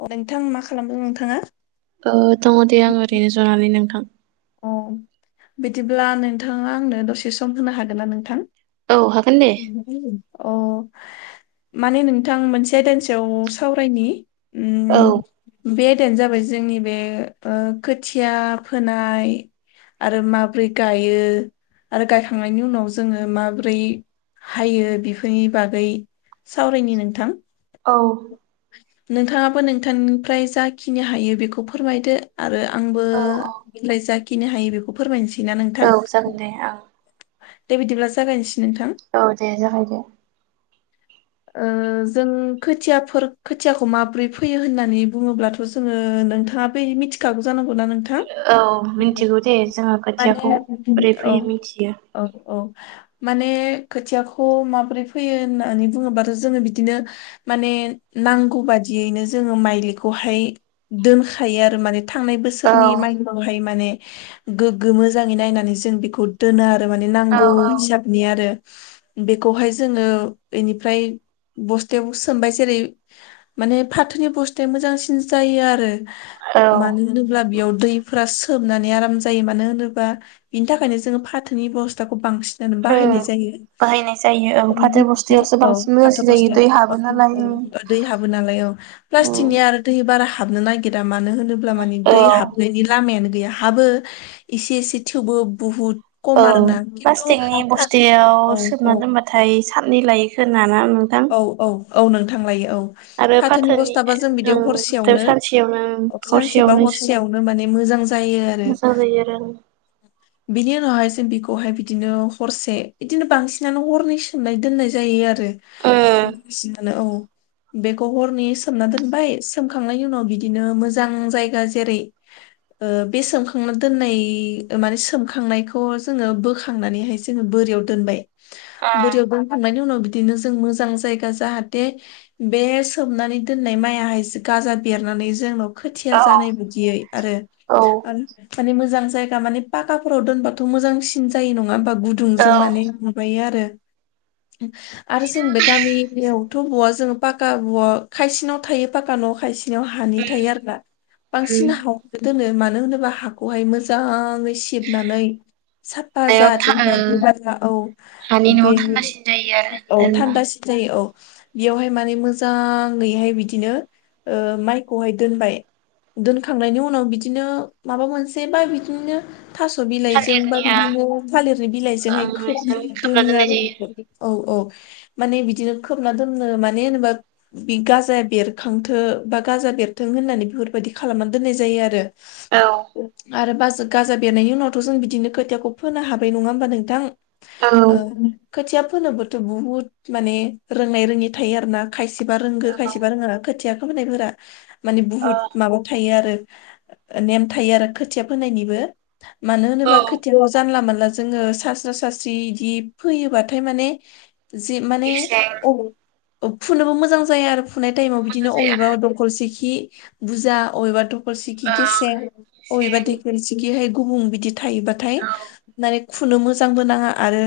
अ नोंथां मा खालामदों नोंथाङा। ओ दङ दे आं ओरैनो जनानै नोंथां। अ बिदिब्ला नोंथाङा आंनो दसे सम होनो हागोन ना नोंथां। औ हागोन दे अ। माने नोंथां मोनसे आयदानि सायाव सावरायनि औ उम बे आयदायानो जाबाय जोंनि बे ओ खोथिया फोना नाय आरो माबोरै गायो। आरो गायखांनायनि उनाव जोङो माब्रै हायो बेफोरनि बागै सावरायनि नोंथां। औ। नोंथाङाबो नोंथांनिफ्राय जाखिनि हायो बेखौ फोरमायदो आरो। आंबो औ [unintelligible] जाखिनि हायो बेखौ फोरमायसै औ जागोन दे आं दे बिदिब्ला जागायनोसै, नोंथां औ दे जाबाय दे। ओ जों खोथियाफोर खोथियाखौ माबोरै फैयो होननानै बुङोब्लाथ' जोङो नोंथाङा फैयो मिथिखागौ जानांगौ ना नोंथां? औ मिन्थिगौ दे जोङो खोथियाखौ माने बोरै औ फैयो मिथियो औ औ माने खोथियाखौ माबोरै फैयो होननानै बुङोबाथ' जोङो बिदिनो माने नांगौ बाददियैनो जोङो माइलिखौहाय दोनखायो आरो माने, थांनाय औ बोसोरनि माइनावहाय माने गोग्गो मोजाङै नायनानै जों बेखौ दोनो आरो। माने औ नांगौ औ हिसाबनि आरो बेखौहाय जोंङो एनिफ्राय बस्थायाव सोमबाय जेरै माने फाथोनि बस्थाया मोजांसिन जायो आरो औ मानो उम होनोब्ला बेयाव दैफोरा सोबनानै आराम जायो मानो होनोबा बिनि थाखायनो जोंङो फाथोनि बेब'स्थाखौ बांसिन बाहायनाय जायो बाहायनाय जायो ओं फाथो [unintelligible] बस्थायावसो औ बांसिन फाथो मोजांसिन जायो दै हाबो नालाय उम बस्थायाव [unintelligible] दै हाबो नालाय औ उम प्लास्टिकनि आरो दै बा बारा हाबनो नागिरा मानो होनोब्ला माने औ दै हाबनायनि लामायानो गैया। हाबो एसे एसे थेवबो बहुद, औ प्लास्टिकनि बस्थायाव औ सोमना औ दोनबाथाय खाननै लायो खोना ना नोंथां? औ औ औ नोंथां लायो औ फाथोनि बस्थाबा जों बिदि ओं बुस्थु हरसेयावनो सानसेयावनो सानसेबा हरसेयावनो हरसेयावनो माने मोजां। मोजां जायो आरो मोजां जायो बिनि उनावहाय बिखौहाय बिदिनो हरसे बिदिनो बांसिनानो हरनै सोमनाय दोननाय जायो आरो। आरो बांसिनानो औ। बेखौ हरनि सोमना दोनबाय सोमखांनायनि उनाव बिदिनो मोजां जायगा जेरै बे सोमखांना दोननाय माने सोमखांनायखौ जोंङो बोखांनानैहाय जोङो बो रियाव दोनबाय आं बोरियाव दोनखांनायनि उनाव बिदिनो जों मोजां जायगा जाहाथे बे सोमनानै दोननाय माइयाहाय गाजा बेरनानै जोंनाव खोथिया जानाय बायदियै आरो उम औ माने मोजां जायगा माने पाखाफोराव दोनबाथ' मोजांसिन जायो नंङा होमबा? औ गुदुंजों माने माबायो आरो। आरो जों बिदिनो बे गामियावथ' बहा जोङो पाका उवाल खायसेनाव थायो पाका न'आव खायसे बिनाव हानि उम थायो आरोना उम बांसिन हानो दोनो मानो होनोबा हाखौहाय मोजाङै सिबनानै साफा नायाव था जाहाथे ओ हानि न'आव थान्दासिन जायो आरो [unintelligible] औ [unintelligible] औ दोनबा थान्दासिन जायो औ। बेयावहाय माने मोजाङैहाय बिदिनो ओ माइखौहाय दोनबाय दोनखांनायनि उनाव बिदिनो माबा मोनसे बा बिदिनो, थास' बिलाइजों बा थालिरनिया बिदिनो थालिरनि बिलाइजोंहाय ओंजों खोबनानै खोबना दोनो दोननाय आरो जायो औ औ माने बिदिनो खोबना दोननो माने होनोबा बे गाजाया बेरखांथो बा गाजा बेरथों होननानै बेफोरबायदि खालामनानै दनाय जायो आरो औ ।आरो गाजा बेरनायनि उनावथ' जों बिदिनो खोथियाखौ फोनो हाबाय नंङा होमबा नोंथां? औ खोथिया फोनोबोथ' बुहुत माने रोंनाय रोङै थायो आरो ना खाय खायसेबा रोंगो खायसेबा रोङा खोथिया फोनायफोरा माने औ बुहुत माबायाव थायो आरो, नेम थायो आरो खोथिया फोनायनिबो मानो औ होनोबा खोथियाखौ जानला मोनला जोङो सास्रा सास्रि बिदि फैयोबाथाय माने जि माने गेसें फुनोबो मोजां जाया आरो फुनाय टाइमाव मोजां बिदिनो जायो अबेबा आरो दंखलसेखि बुरजा, अबेबा दख र सिखि औ गेसें अबेबा गेसें दखर सिखिहाय गुबुं बिदि थायोबाथाय औ फुनो मोजांबो नांङा आरो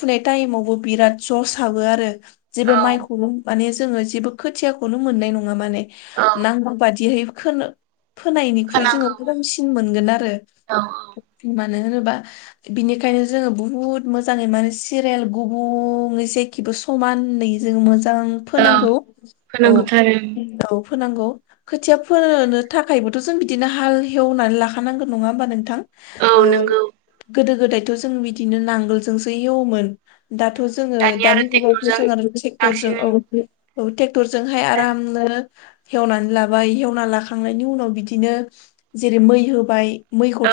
फुनाय टाइमावबो बिराद जसाबो आरो जेबो औ माइखौबो माने जोङो जेबो खोथियाखौनो मोननाय नङा माने। औ नांगौ बादियै खो फोनायनिख्रुइ जोंङो खानांगौ खमसिन मोनगोन आरो औ मानो होनोबा बिनिखायनो जोङो बुहुत मोजाङै माने सिरेल गुबुं जेखिबो समानै जों मोजां औ फोनांगौ औ फोनांगौथ' आरो औ फोनांगौ खोथिया फोनो थाखायबोथ' जों बिदिनो हाल एवनानै लाखानांगौ नंङा होमबा नोंथां? औ ओ नंगौ गोदो गोदायथ' जों बिदिनो नांगोलजोंसो एवोमोन दा जोङो दानिया आरो दानि जुगावथ' ट्रेक्टरजों जों आरो ट्रेक्टरजों बांसिन औ टेक [inaudible] क्टरजोंहाय आरामनो। हेवनानै लाबाय हेवना लाखांनायनि उनाव बिदिनो जेरै मै होबाय।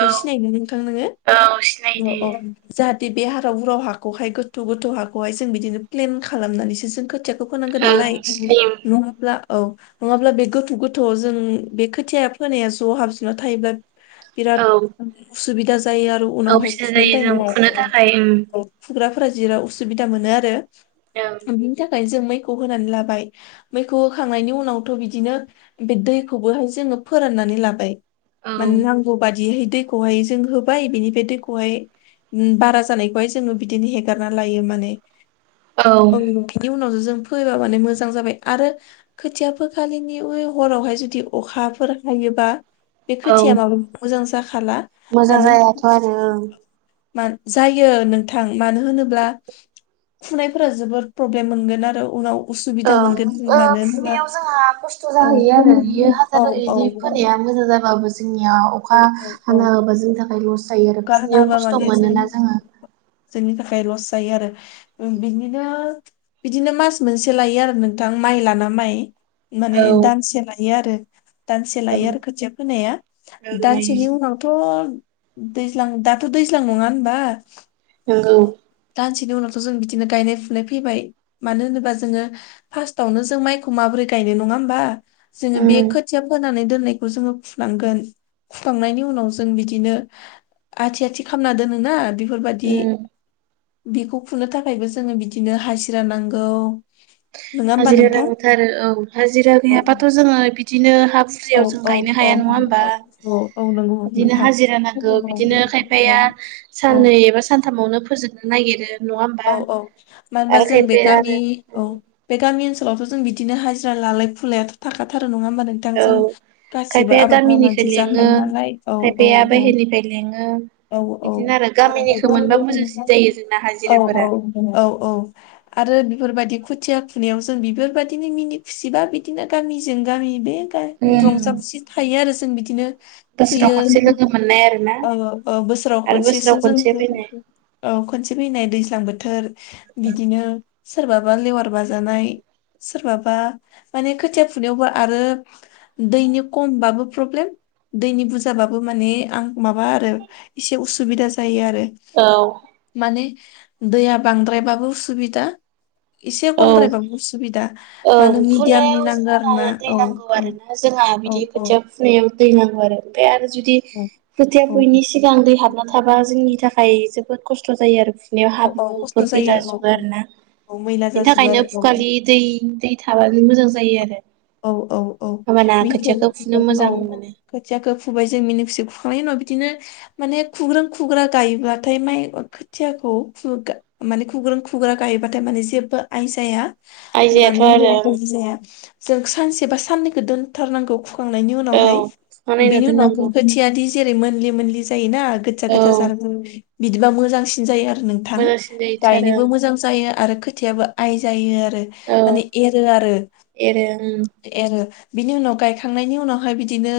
औ सिनायनो नोंथां नोङो औ सिनायो दे अ अ जा बिदि हाराव हुराव हाखौहाय गोथौ गोथौ हाखौहाय जों बिदिनो प्लेन खालामनानैसो जों खोथिया खौ फोनांगौ नालाय ओं स्लिम नङाब्ला औ नङाब्ला बे गोथौ गोथौ जों बे खोथिया फोनाया ज' हाबजोबना थायोबा औ बिराद उसुबिदा जायो आरो औ उनावहाय फिसा खुरनाय [unintelligible] जायो जों फुनो टाइमाव। थाखाय जिराव असुबिदा मोनो आरो ओं बिनि थाखाय जों मैखौ होनानै लाबाय मैखौ होखांनायनि उनावथ' बिदिनो बे दैखौबोहाय जो फोरानानै लाबाय मानो ओं नांगौ बादिहाय दैखौहाय जों होबाय बिनिफ्राय दैखौहाय बारा जानायखौहाय जोङो बिदिनो हेगारना लायो। बे माने औ बेनि उनावनो जों फैबा माने मोजां जाबाय आरो खोथिया फोखालिनि हरावहाय जुदि अखाफोर हायो बा बे औ खोथिया मालाबाबो मोजां जाखाला मोजां मानो जायाथ' आरो [inaudible] जायो नोंथां मानो होनोब्ला। खुनायफोरा जोबोद प्रब्लेम मोनगोन आरो उनाव। उसुबिदा मोनगोन औ मानो होनबा फुनायाव जोंहा खस्थ' औ जाहैयो आरो बेयो हाजार औ इदि फोनाया मोजां जाबाबो जोंनियाव औ अखा औ औ हानायाबो जोंनि थाखाय लस। जायो आरो फुनायाव गारनाबा खस्थ' माने जों मोनोना जोङो। जोंनि थाखाय लस जायो आरो बिदिनो। बिदिनो मास मोनसे लायो आरो नोंथां माइ लाना माइ माने औ दानसे लायो आरो। दानसे औ लायो आरो खोथिया फोनाया लायो दानसेनि उनावथ' दैज्लां दाथ' दैज्लां नङा होनबा नोंगौ। बिनि उनावथ' जों बिदिनो गायनाय फुनाय फैबाय मानो होनोबा जोङो फार्स्टावनो जों माइखौ माबोरै गाय यो नङा ओनबा जोङो बे उम खोथिया फोनानै दोन नायखौ जोङो फुनांगोन फुखांनायनि उनाव जों बिदिनो। आथि आथि खालामना दोनो ना बेफोरबायदि। उम बेखौ फुनो थाखायबो जोङो बिदिनो हाजिरा नांगौ नङा होमबा हाजिरा नोंथां नांथारो औ हाजिरा औ गैयाबाथ' जोङो बिदिनो हा औ बुरजायाव जों औ गायनो औ हाया नङा होनबा औ औ नंगौ बिदिनो नोंथां हाजिरा नांगौ बिदिनो औ खायफाया औ साननै एबा सानथामावनो फोजोबनो नागिरो। नङा होमबा औ औ मानो होनबा आरो जों बे खायफाया गामि आरो औ बे गामि ओन सोलावथ' जों बिदिनो हाजिरा लालाय फुायाथ' थाखा थारो। नङा होमबा नोंथां औ जों गासिबो खायफाया आबाद गामिनिखौ मावनानैसो लेङो जाखायो नालाय औ औ खायफाया औ। बाहेरनिफ्राय औ बिदिनो गामिनिखौ मोनबा मोजांसिन जायो हा [inaudible] औ औ औ औ आरो बेफोरबायदि खुथिया खुनायाव जों बेफोरबायदिनो मिनि खुसिबा बिदिनो गामिजों गामि बे। उम रंजा खुसि थायो आरो जों बिदिनो। बोसोराव खुयो खनसे लोगो मोननाय आरोना औ औ बोसोराव आरो बोसोराव खनसेसे खनसे फैनाय जोङो [inaudible] औ। खनसे फैनाय दैज्लां बोथोर बिदिनो सोरबाबा लेवार बाजानाय सोरबाबा माने खोथिया फुनायावबो आरो दैनि खमबाबो प्रब्लेम दैनि बुरजाबाबो माने आं माबा आरो एसे उसुबिदा जायो आ रो औ माने दैया बांद्रायबाबो उसुबिदा एसे औ खमद्रायबाबो उसुबिदा मानो ओं मिडियामनि फुनायाव नांगौ आरो ना जोंहा दै औ नांगौ औ। [unintelligible] बिदि औ खोथिया फुनायावबो दै नांगौ आरो। ओमफ्राय आरो जुदि औ खोथिया औ फुयैनि सिगां दै हाबना थाबा जोंनि थाखाय जोबोद खस्थ' जायो आरो फुनायाव औ औ खस्थ' हाब्रुफोर जायो औ फैलाजोबो आरोना। औ मैला बेनि जाजोबो थाखायनो आरो औ फुगालि दै दै थाबानो मोजां जायो आरो। औ औ औ होमबाना बिखौ खोथियाखौ फुनो औ मोजां मोनो खोथियाखौ फुबाय जों मिनि खुसि फुखांनायनि उनाव बिदिनो माने खुग्रोन खुग्रा गायोबाथाय माइ खोथियाखौ खु माने खुग्रोन खुग्रा गायोबाथाय माने जेबो आय जाया। आयजायाथ' आरो होननानै [unintelligible] जाया जों सानसे बा साननैखौ दोनथारनांगौ फुखांनायनि औ उनावहाय। फुखां नायनाव बिनि उनाव दोननांगौ खोथियादि जेरै मोनलि मोनलि जायोना गोजा औ गोजा जारौ बिदिबा मोजांसिन जायो आरो नोंथां, मोजांसिन जाहैथारो गायनोबो ओं मोजां जायो आरो खोथियाबो आय जायो आरो, माने एरो आरो। उम। एरो बिनि उनाव गायखांनायनि उनावहाय बिदिनो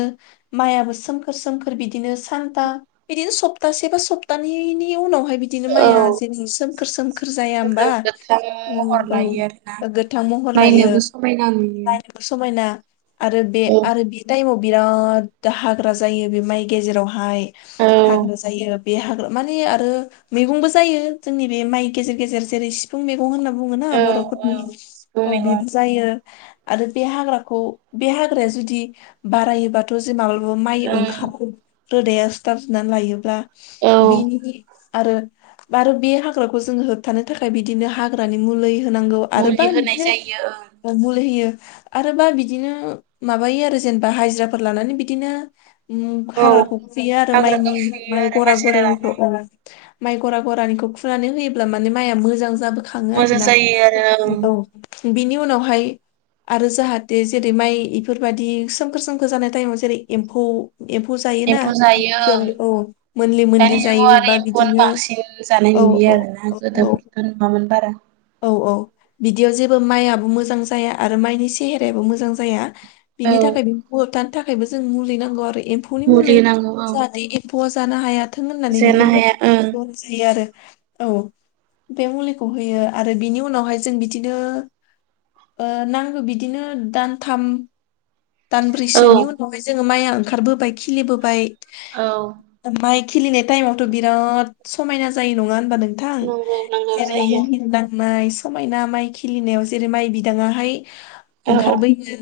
माइआबो सोमखोर सोमखोर बिदिनो सानथाम बिदिनो सप्तासे बा सप्तानैनि उनाव ओमफाय बिदिनो औ माइया जेरै सोमखोर सोमखोर जाया फुंखा होमबा? गोथां औ महर ओ लायो आरोना गोथां महर लायो नायनोबो समायना नुयो। नायनोबो समायना आरो बे औ आरो बे टाइमाव बिराद हाग्रा जायो बे माइ गेजेरावहाय औ हाग्रा जायो। बे हाग्रा माने आरो मैगंबो जायो जोंनि बे माइ गेजेर गेजेर जेरै सिफुं मैगं होनना बुङोना औ औ बर'फोरनि सिबुं औ मैगं बिबो जायो आरो बे हाग्राखौ बे हाग्राया जुदि बारायोबाथ' जों माब्लाबा माइ ओं ओंखार रोदाया सिथाबजोबनानै लायोब्ला औ बिनि आरो आरो बे हाग्राखौ जों होबथानो थाखाय बिदिनो हाग्रानि मुलै होनांगौ मुलि आरोबा होनाय बिदिनो जायो ओ, ओं मुलि होयो आरोबा बिदिनो माबायो आरो जेनेबा हाजिराफोर लानानै बिदिनो ओम औ हाग्राखौ खुयो आरो हाग्राखौ माइनि फुयो आरो गरा हाजिरा बोराइनिखौ लाना औ। माइ गरा गरानिखौ फुनानै होयोब्ला माने माइआ मोजां जाबो खाङो मोजां आरोना। जायो आरो ओं औ बिनि उनावहाय आरो जाहाथे जेरै माइ इफोरबायदि सोमखोर सोमखोर जानाय टाइमाव जेरै एम्फौ एम्फौ जायोना एम्फौ जायो जेरै ओं औ मोनलि मोनलि दानि जुगाव जायो आरो बा एम्फौआनो बिदिनो बांसिन जानाय औ नुयो औ आरो ना औ औ गोदोफोरथ' नुवामोन बारा। औ औ बिदियाव जेबो माइआबो मोजां जाया आरो माइनि सेहेरायाबो मोजां जाया। औ बिनि थाखाय बेखौ होबथानो थाखायबो जों मुलि नांगौ आरो एम्फौनि मुलि होनांगौ औ जाहाते एम्फौ आ जानो हायाथों होननानै जानो हाया बेफोरबायदि ओं [unintelligible] जायो आरो। औ बे मुलिखौ होयो आरो बिनि उनावहाय जों बिदिनो ओ नांगौ बिदिनो दानथाम औ दानब्रैसोनि उनावहाय जोङो माइआ ओंखारबोबाय खिलिबोबाय औ। माइ खिलिनाय टाइमावथ' बिराद समायना जायो नङा होनबा नों थां नंगौ नंगौ जेरै जायो मिहिन गाननाय समायना माइ खिलिनायाव जेरै माइ बिदाङा हाय औ ओंखारबोयो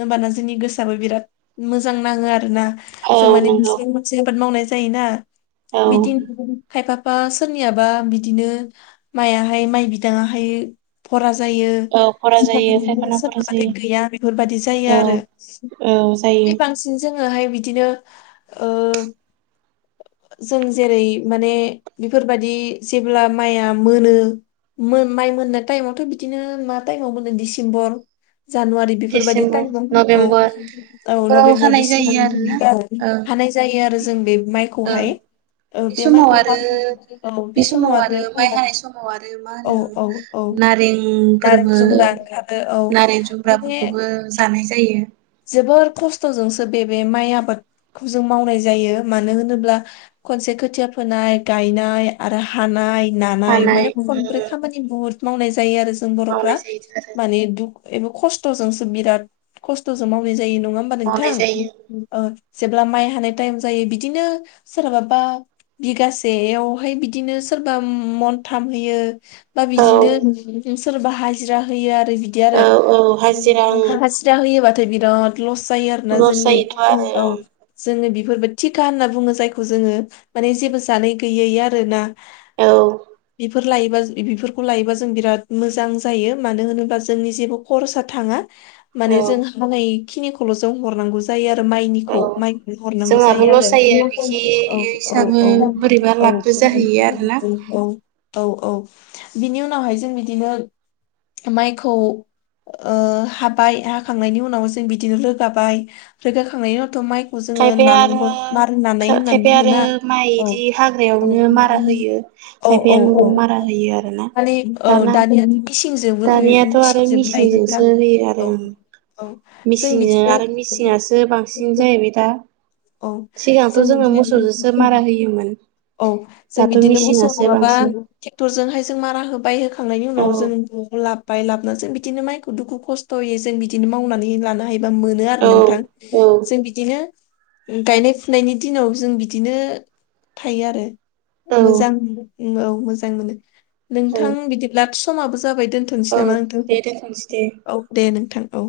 होमबाना जोंनि गोसोआबो बिराद मोजां नाङो आरो ना? औ जों माने नंगौ बिसिं मोनसे आबाद मावनाय जायोना औ बिदिनो खायफा सोरनियाबा बिदिनो मायाहाय माइ बिदाङाहाय भरा जायो, औ खरा जायो खायफाना खरा जायो [unintelligible] गैया बेफोरबायदि जायो औ आरो। औ जायो बांसिन जोङोहाय बिदिनो ओ जों जेरै माने बेफोरबादि जेब्ला माइया मोनो मो माइ मोननाय टाइमावथ' बिदिनो मा टाइमाव मोनो डिसेम्बर जानुवारि बेफोरबायदि डिसेम्बर टाइम दं औ नभेम्बर औ बेफोराव नभेम्बर हानाय डिसेम्बर जायो आरोना औ [unintelligible] हानाय जायो आरो जों बे औ माइखौहाय ओ बे समाव माइखौ फा आरो [unintelligible] औ बे समाव आरो माइ हानाय समाव आरो मा औ होनो औ औ नारें नारेंफोरबो जुमब्रा [unintelligible] औ [unintelligible] बेखोबो जानाय जायो जोबोर खस्थ'जोंसो बे बे माइ आबादखौ जों मावनाय जायो मानो होनोब्ला खनसे खोथिया फोनाय गायनाय आरो हानाय नानाय हानाय माने खनब्रै उम खामानि बुहुत मावनाय जायो आरो जों बर'फ्रा मावनाय जायो आरो माने दुख एबो खस्थ'जोंसो बिराद खस्थ'जों मावनाय जायो नङा होमबा मावनाय नोंथां जायो [unintelligible] जेब्ला माय हानाय तायेम जायो बिदिनो सोरहाबा बिगासेयावहाय बिदिनो सोरबा मनथाम होयो बा औ बिदिनो सोरबा हाजिरा होयो आरो। बिदि औ औ हाजिरा आरो ओं हाजिरा होयोबाथाय बिराद लस जायो आरोना लस जोंनि जायोथ' आरो औ जोङो बि फोरबो टिका होनना बुङो जायखौ जोङो माने जेबो जानाय गैयै आरोना। औ फोर लायोबा बेफोरखौ लायोबा जों बिराद मोजां जायो मानो होनोबा जोंनि जेबो खरसा थाङा। माने औ जों औ इखिनिखौल' जों हरनांगौ जायो आर औ मायनिखौ माय [unintelligible] खौ हरनांगौ जोंहाबो जायो लस आरो बिखि औ औ इसाबो औ बोरैबा औ। लाबबो जाहैयो आरोना औ औ औ बिनि उनावहाय जों बिदिनो मायखौ ओ हाबाय हाखांनायनि उन उनाव जों बिदिनो रोगाबाय रोगाखांनायनि उनावथ' माय खौ जोङो खायफाया आरो नानांगोन मारै नानाय होननानै खायफाया आरो बुङोना माइ औ इदि औ हाग्रायावनो मारा होयो [unintelligible] औ औ खायफाया न'आव औ मारा होयो आरोना माने औ दाना दानिया [unintelligible] सिंजोंबो लुयो दानियाथ' आरो मिसिंजोंबो दायो नोंथां मिसिनजोंसो होयो आरो ओं औ। औ जों मिसिनजों बिदिनो आरो मिसिनासो बांसिन जाहैबाय दा [unintelligible] औ सिगांथ' जों जोङो मोसौजोंसो मारा होयोमोन [unintelligible] औ जों दाथ' बिदिनो मोसौ मिसिनासो नङाबा बांसिन ट्रेक्थरजोंहाय जों मारा होबाय होख खांनायनि औ उनाव जों लाब बाय लाबोना जों बिदिनो मायखौ दुखु खस्थ'यै जों बिदिनो मावनानै लानो हायोबा मोनो आरो औ नों थां औ जों बिदिनो गायनाय फुनायनि दिनाव जों बिदिनो थायो आरो। औ मोजां औ मोजां मोनो औ नोंथां बिदिब्ला समाबो जाबाय दोनथ' थोनोसै औ नामा नोंथां दे दोनथ'नोसै दे औ दे नोंथां औ।